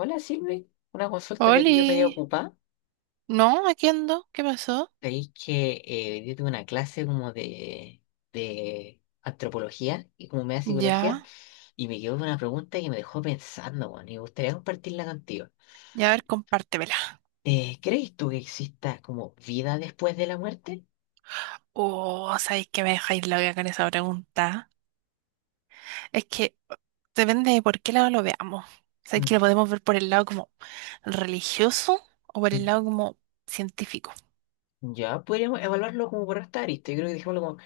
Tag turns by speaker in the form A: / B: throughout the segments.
A: Hola Silvi, una consulta de
B: Oli,
A: pillo medio ocupada.
B: no, aquí ando, ¿qué pasó?
A: Veis que hoy día tuve una clase como de antropología y como media psicología
B: Ya,
A: y me quedó una pregunta que me dejó pensando, bueno, y me gustaría compartirla contigo.
B: ya a ver, compártemela.
A: ¿Crees tú que exista como vida después de la muerte?
B: Oh, sabéis que me dejáis loca con esa pregunta. Es que depende de por qué lado lo veamos. Sabéis que
A: Mm,
B: lo podemos ver por el lado como religioso, o por el
A: mm.
B: lado como científico,
A: Ya podríamos evaluarlo como por esta arista. Yo creo que dejémoslo como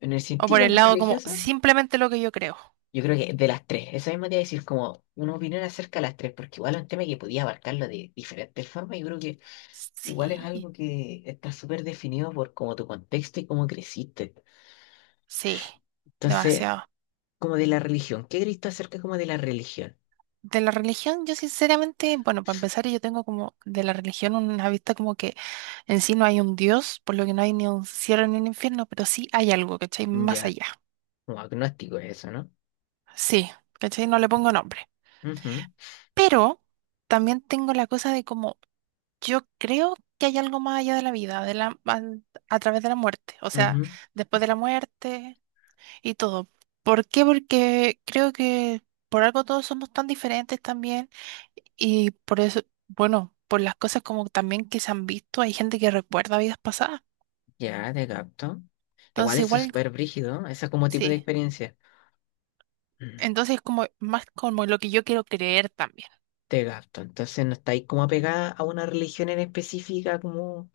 A: en el
B: o por
A: científico, en
B: el
A: la
B: lado como
A: religiosa.
B: simplemente lo que yo creo.
A: Yo creo que de las tres, esa misma te iba a decir como una opinión acerca de las tres, porque igual es un tema que podía abarcarlo de diferentes formas. Yo creo que igual es
B: Sí,
A: algo que está súper definido por como tu contexto y cómo creciste.
B: sí,
A: Entonces,
B: demasiado.
A: como de la religión, ¿qué creíste acerca como de la religión?
B: De la religión, yo sinceramente, bueno, para empezar, yo tengo como de la religión una vista como que en sí no hay un Dios, por lo que no hay ni un cielo ni un infierno, pero sí hay algo, ¿cachai? Más
A: Ya,
B: allá.
A: como agnóstico es eso, ¿no?
B: Sí, ¿cachai? No le pongo nombre.
A: Ujú,
B: Pero también tengo la cosa de como yo creo que hay algo más allá de la vida, a través de la muerte. O sea,
A: ujú.
B: después de la muerte y todo. ¿Por qué? Porque creo que por algo todos somos tan diferentes también, y por eso, bueno, por las cosas como también que se han visto, hay gente que recuerda vidas pasadas.
A: Ya, te capto. Igual
B: Entonces
A: eso es
B: igual,
A: súper brígido, ese como tipo de
B: sí.
A: experiencia. Mm,
B: Entonces como más como lo que yo quiero creer también.
A: Te capto. Entonces no estáis como apegada a una religión en específica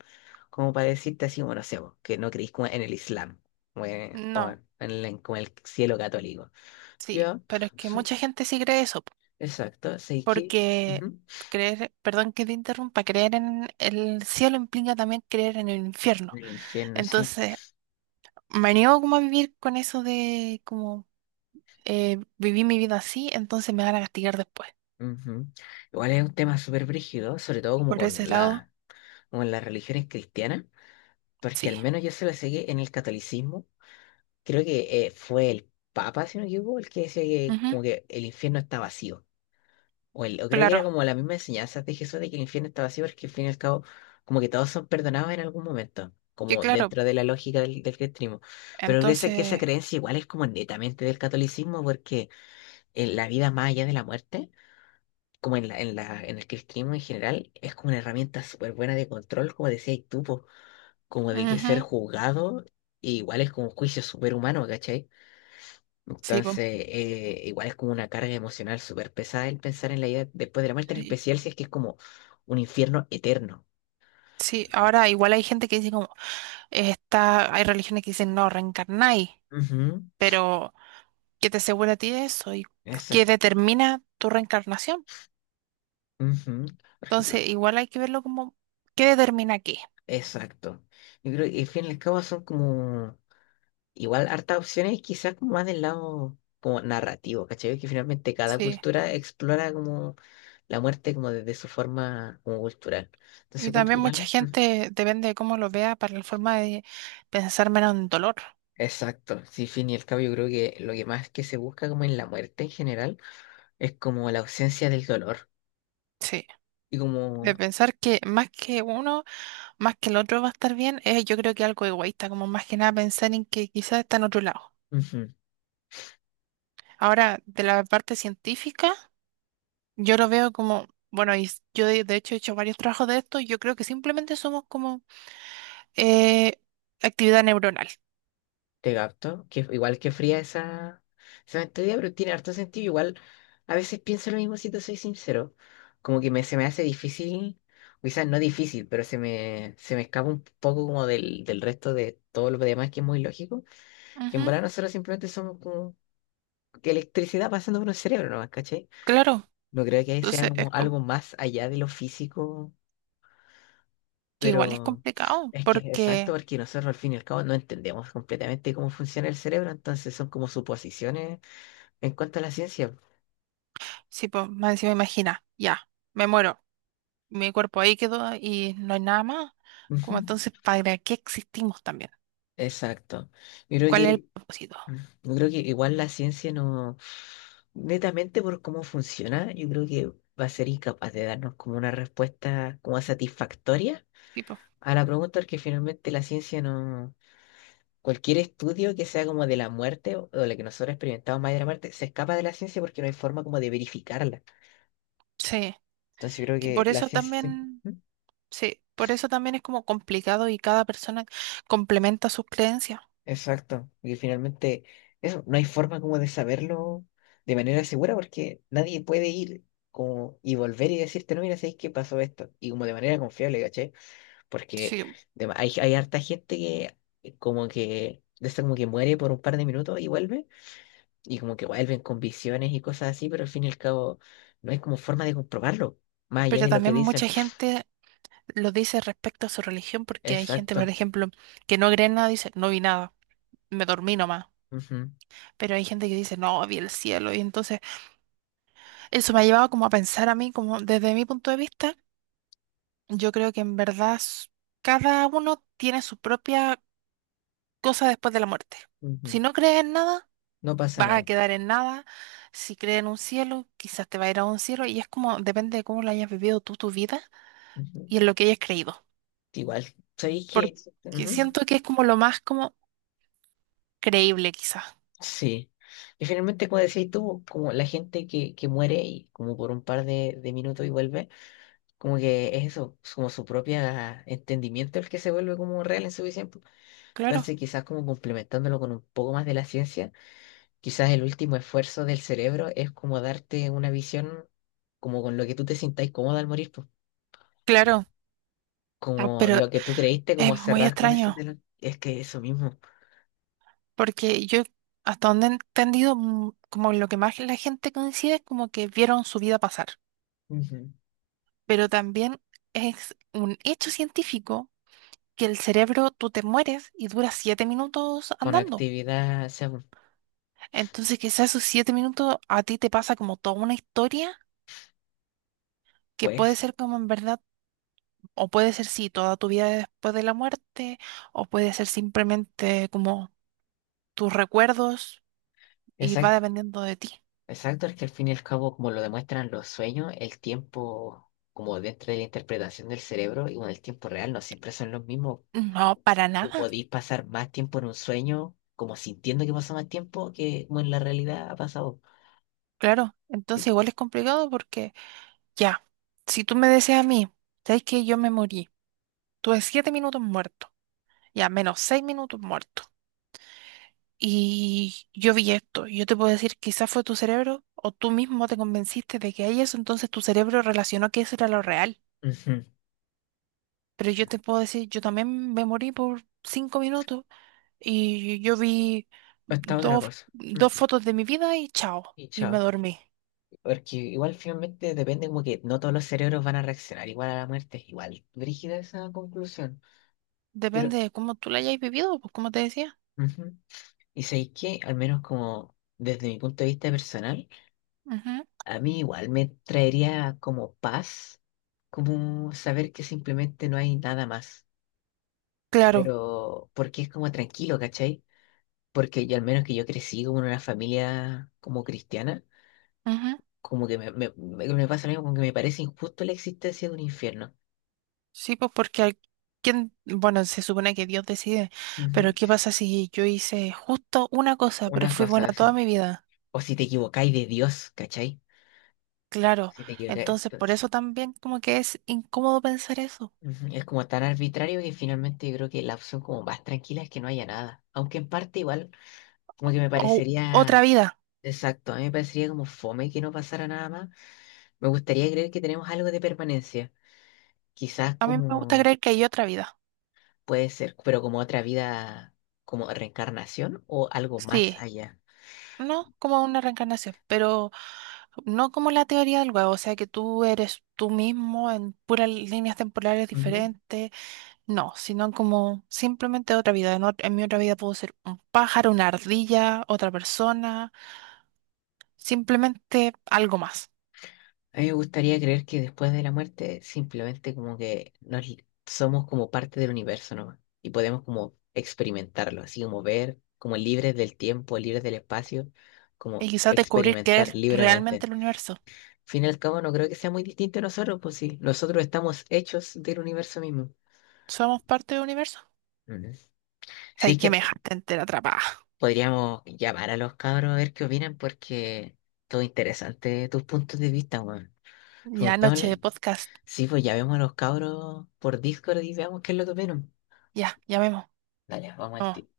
A: como para decirte así, bueno, no sé, vos, que no creís como en el Islam o
B: No,
A: en el, como el cielo católico.
B: sí,
A: Yo,
B: pero es que mucha gente sí cree eso, po,
A: Exacto, sí que
B: porque
A: ujú,
B: creer, perdón que te interrumpa, creer en el cielo implica también creer en el
A: en
B: infierno.
A: el infierno, sí.
B: Entonces, me niego como a vivir con eso de como viví mi vida así, entonces me van a castigar después.
A: Ujú. Igual es un tema súper brígido, sobre todo
B: Por ese lado,
A: como en las religiones cristianas, porque
B: sí.
A: al menos yo se la sé que en el catolicismo, creo que fue el Papa, si no me equivoco, el que decía que
B: Ujú.
A: como que el infierno está vacío. O creo que era
B: Claro,
A: como la misma enseñanza de Jesús de que el infierno está vacío, porque al fin y al cabo, como que todos son perdonados en algún momento,
B: que
A: como
B: claro.
A: dentro de la lógica del cristianismo. Pero parece que esa
B: Entonces,
A: creencia igual es como netamente del catolicismo, porque en la vida más allá de la muerte, como en el cristianismo en general, es como una herramienta súper buena de control, como decías tú, po, como de que
B: ujú,
A: ser juzgado, igual es como un juicio súper humano, ¿cachai?
B: sí, po,
A: Entonces, igual es como una carga emocional súper pesada el pensar en la vida después de la muerte, en
B: sí,
A: especial si es que es como un infierno eterno.
B: sí. Ahora igual hay gente que dice como, hay religiones que dicen no, reencarnáis,
A: Ujú,
B: pero ¿qué te asegura a ti de eso? ¿Y qué
A: exacto.
B: determina tu reencarnación?
A: Ujú, por ejemplo,
B: Entonces, igual hay que verlo como, ¿qué determina qué?
A: exacto. Yo creo que al fin y al cabo son como igual, hartas opciones quizás como más del lado como narrativo, ¿cachai? Que finalmente cada
B: Sí.
A: cultura explora como la muerte como desde su forma como cultural. Entonces
B: Y
A: encuentro
B: también mucha
A: igual, ¿no? Ujú.
B: gente, depende de cómo lo vea, para la forma de pensar menos en dolor.
A: Exacto, sí, fin y al cabo yo creo que lo que más que se busca como en la muerte en general es como la ausencia del dolor
B: Sí.
A: y como
B: De pensar que más que uno, más que el otro va a estar bien, yo creo que algo egoísta, como más que nada pensar en que quizás está en otro lado.
A: ujú,
B: Ahora, de la parte científica, yo lo veo como, bueno, yo de hecho he hecho varios trabajos de esto, y yo creo que simplemente somos como eh, actividad neuronal.
A: te capto, que igual que fría esa, esa mentalidad, pero tiene harto sentido. Igual a veces pienso lo mismo si te soy sincero. Como que se me hace difícil, o quizás no difícil, pero se se me escapa un poco como del resto de todo lo demás que es muy lógico. Que en
B: Ujú.
A: verdad nosotros simplemente somos como que electricidad pasando por un cerebro nomás, ¿cachai?
B: Claro,
A: No creo que sea
B: entonces es
A: como
B: com-
A: algo más allá de lo físico,
B: que igual es
A: pero
B: complicado,
A: es que es exacto,
B: porque
A: porque nosotros al fin y al cabo no entendemos completamente cómo funciona el cerebro, entonces son como suposiciones en cuanto a la ciencia,
B: si pues, más encima imagina, ya, me muero, mi cuerpo ahí quedó y no hay nada más,
A: ujú,
B: como entonces, ¿para qué existimos también?
A: exacto. Yo creo
B: ¿Cuál es el
A: que,
B: propósito?
A: yo creo que igual la ciencia no, netamente por cómo funciona, yo creo que va a ser incapaz de darnos como una respuesta como satisfactoria
B: Tipo,
A: a la pregunta, porque finalmente la ciencia no, cualquier estudio que sea como de la muerte o la que nosotros experimentamos más de la muerte, se escapa de la ciencia porque no hay forma como de verificarla.
B: sí,
A: Entonces yo creo
B: que
A: que
B: por
A: la
B: eso
A: ciencia siempre...
B: también, sí, por eso también es como complicado y cada persona complementa sus creencias.
A: Exacto. Y finalmente, eso, no hay forma como de saberlo de manera segura porque nadie puede ir como y volver y decirte, no, mira, ¿sabes qué pasó esto? Y como de manera confiable, ¿caché? Porque
B: Sí,
A: de ma- hay harta gente que como que, de esa como que muere por un par de minutos y vuelve, y como que vuelven con visiones y cosas así, pero al fin y al cabo no hay como forma de comprobarlo, más allá
B: pero
A: de lo que
B: también
A: dicen.
B: mucha gente lo dice respecto a su religión porque hay gente, por
A: Exacto.
B: ejemplo, que no cree en nada, dice, no vi nada, me dormí nomás.
A: Ujú,
B: Pero hay gente que dice, no, vi el cielo. Y entonces eso me ha llevado como a pensar a mí, como desde mi punto de vista, yo creo que en verdad cada uno tiene su propia cosa después de la muerte.
A: ujú.
B: Si no crees en nada,
A: No pasa
B: vas a
A: nada.
B: quedar en nada. Si crees en un cielo, quizás te va a ir a un cielo. Y es como, depende de cómo lo hayas vivido tú tu vida
A: Ujú.
B: y en lo que hayas creído.
A: Igual, ¿sabéis qué?
B: Porque siento que es como lo más como creíble, quizás.
A: Sí. Y finalmente, como decías tú, como la gente que muere y como por un par de minutos y vuelve, como que es eso, es como su propio entendimiento el que se vuelve como real en su visión.
B: Claro,
A: Entonces, quizás como complementándolo con un poco más de la ciencia, quizás el último esfuerzo del cerebro es como darte una visión como con lo que tú te sintáis cómodo al morir, po.
B: claro. No,
A: Como
B: pero
A: lo que tú creíste,
B: es
A: como
B: muy
A: cerrar con ese
B: extraño.
A: telón. Es que eso mismo,
B: Porque yo, hasta donde he entendido, como lo que más la gente coincide es como que vieron su vida pasar.
A: ujú.
B: Pero también es un hecho científico que el cerebro, tú te mueres y dura 7 minutos
A: Con
B: andando.
A: actividad, o sea,
B: Entonces, quizás esos 7 minutos a ti te pasa como toda una historia que puede
A: pues,
B: ser como en verdad, o puede ser sí, toda tu vida después de la muerte, o puede ser simplemente como tus recuerdos y va
A: exacto.
B: dependiendo de ti.
A: Exacto, es que al fin y al cabo, como lo demuestran los sueños, el tiempo, como dentro de la interpretación del cerebro y con el tiempo real, no siempre son los mismos.
B: No, para
A: Tú
B: nada,
A: podís pasar más tiempo en un sueño, como sintiendo que pasó más tiempo, que como en la realidad ha pasado.
B: claro.
A: Y-
B: Entonces, igual es complicado porque ya, si tú me decías a mí, ¿sabes que yo me morí? Tuve 7 minutos muerto, ya menos 6 minutos muerto. Y yo vi esto, y yo te puedo decir, quizás fue tu cerebro o tú mismo te convenciste de que hay eso, entonces tu cerebro relacionó que eso era lo real.
A: ujú.
B: Pero yo te puedo decir, yo también me morí por 5 minutos y yo vi
A: Esta otra
B: dos,
A: cosa.
B: dos
A: Ujú.
B: fotos de mi vida y chao,
A: Y
B: y me
A: chao.
B: dormí.
A: Porque igual finalmente depende como que no todos los cerebros van a reaccionar igual a la muerte. Igual, brígida esa conclusión. Pero,
B: Depende de cómo tú la hayas vivido, pues como te decía.
A: ujú. Y sabéis que, al menos como desde mi punto de vista personal,
B: Ujú.
A: a mí igual me traería como paz, como saber que simplemente no hay nada más,
B: Claro,
A: pero porque es como tranquilo, ¿cachai? Porque yo al menos que yo crecí como en una familia como cristiana,
B: ujú.
A: como que me pasa lo mismo, como que me parece injusto la existencia de un infierno.
B: Sí, pues porque ¿quién? Bueno, se supone que Dios decide, pero ¿qué
A: Ujú.
B: pasa si yo hice justo una cosa, pero
A: Una
B: fui
A: cosa
B: buena toda
A: así.
B: mi vida?
A: O si te equivocáis de Dios, ¿cachai?
B: Claro,
A: Si te equivocáis,
B: entonces por
A: entonces,
B: eso también como que es incómodo pensar eso.
A: ujú, es como tan arbitrario que finalmente yo creo que la opción como más tranquila es que no haya nada. Aunque en parte igual, como que me
B: O
A: parecería
B: otra vida.
A: exacto, a mí me parecería como fome que no pasara nada más. Me gustaría creer que tenemos algo de permanencia. Quizás
B: A mí me gusta
A: como
B: creer que hay otra vida.
A: puede ser, pero como otra vida, como reencarnación o algo más
B: Sí,
A: allá.
B: no como una reencarnación, pero no como la teoría del huevo, o sea que tú eres tú mismo en puras líneas temporales
A: Ujú.
B: diferentes, no, sino como simplemente otra vida. En mi otra vida puedo ser un pájaro, una ardilla, otra persona, simplemente algo más.
A: A mí me gustaría creer que después de la muerte simplemente como que nos, somos como parte del universo nomás y podemos como experimentarlo, así como ver, como libres del tiempo, libres del espacio,
B: Y
A: como
B: quizás descubrir que
A: experimentar
B: es realmente
A: libremente.
B: el universo.
A: Fin y al cabo no creo que sea muy distinto a nosotros, pues sí, nosotros estamos hechos del universo mismo.
B: ¿Somos parte del universo?
A: Ujú. Sí,
B: Ay,
A: es que
B: que me
A: t-
B: dejaste entera atrapada.
A: podríamos llamar a los cabros a ver qué opinan, porque todo interesante tus puntos de vista, weón.
B: Ya,
A: Preguntamos,
B: noche de podcast.
A: sí, pues ya vemos a los cabros por Discord y veamos qué es lo que opinan.
B: Ya, llamemos.
A: Dale, vamos al tiro.
B: Vamos.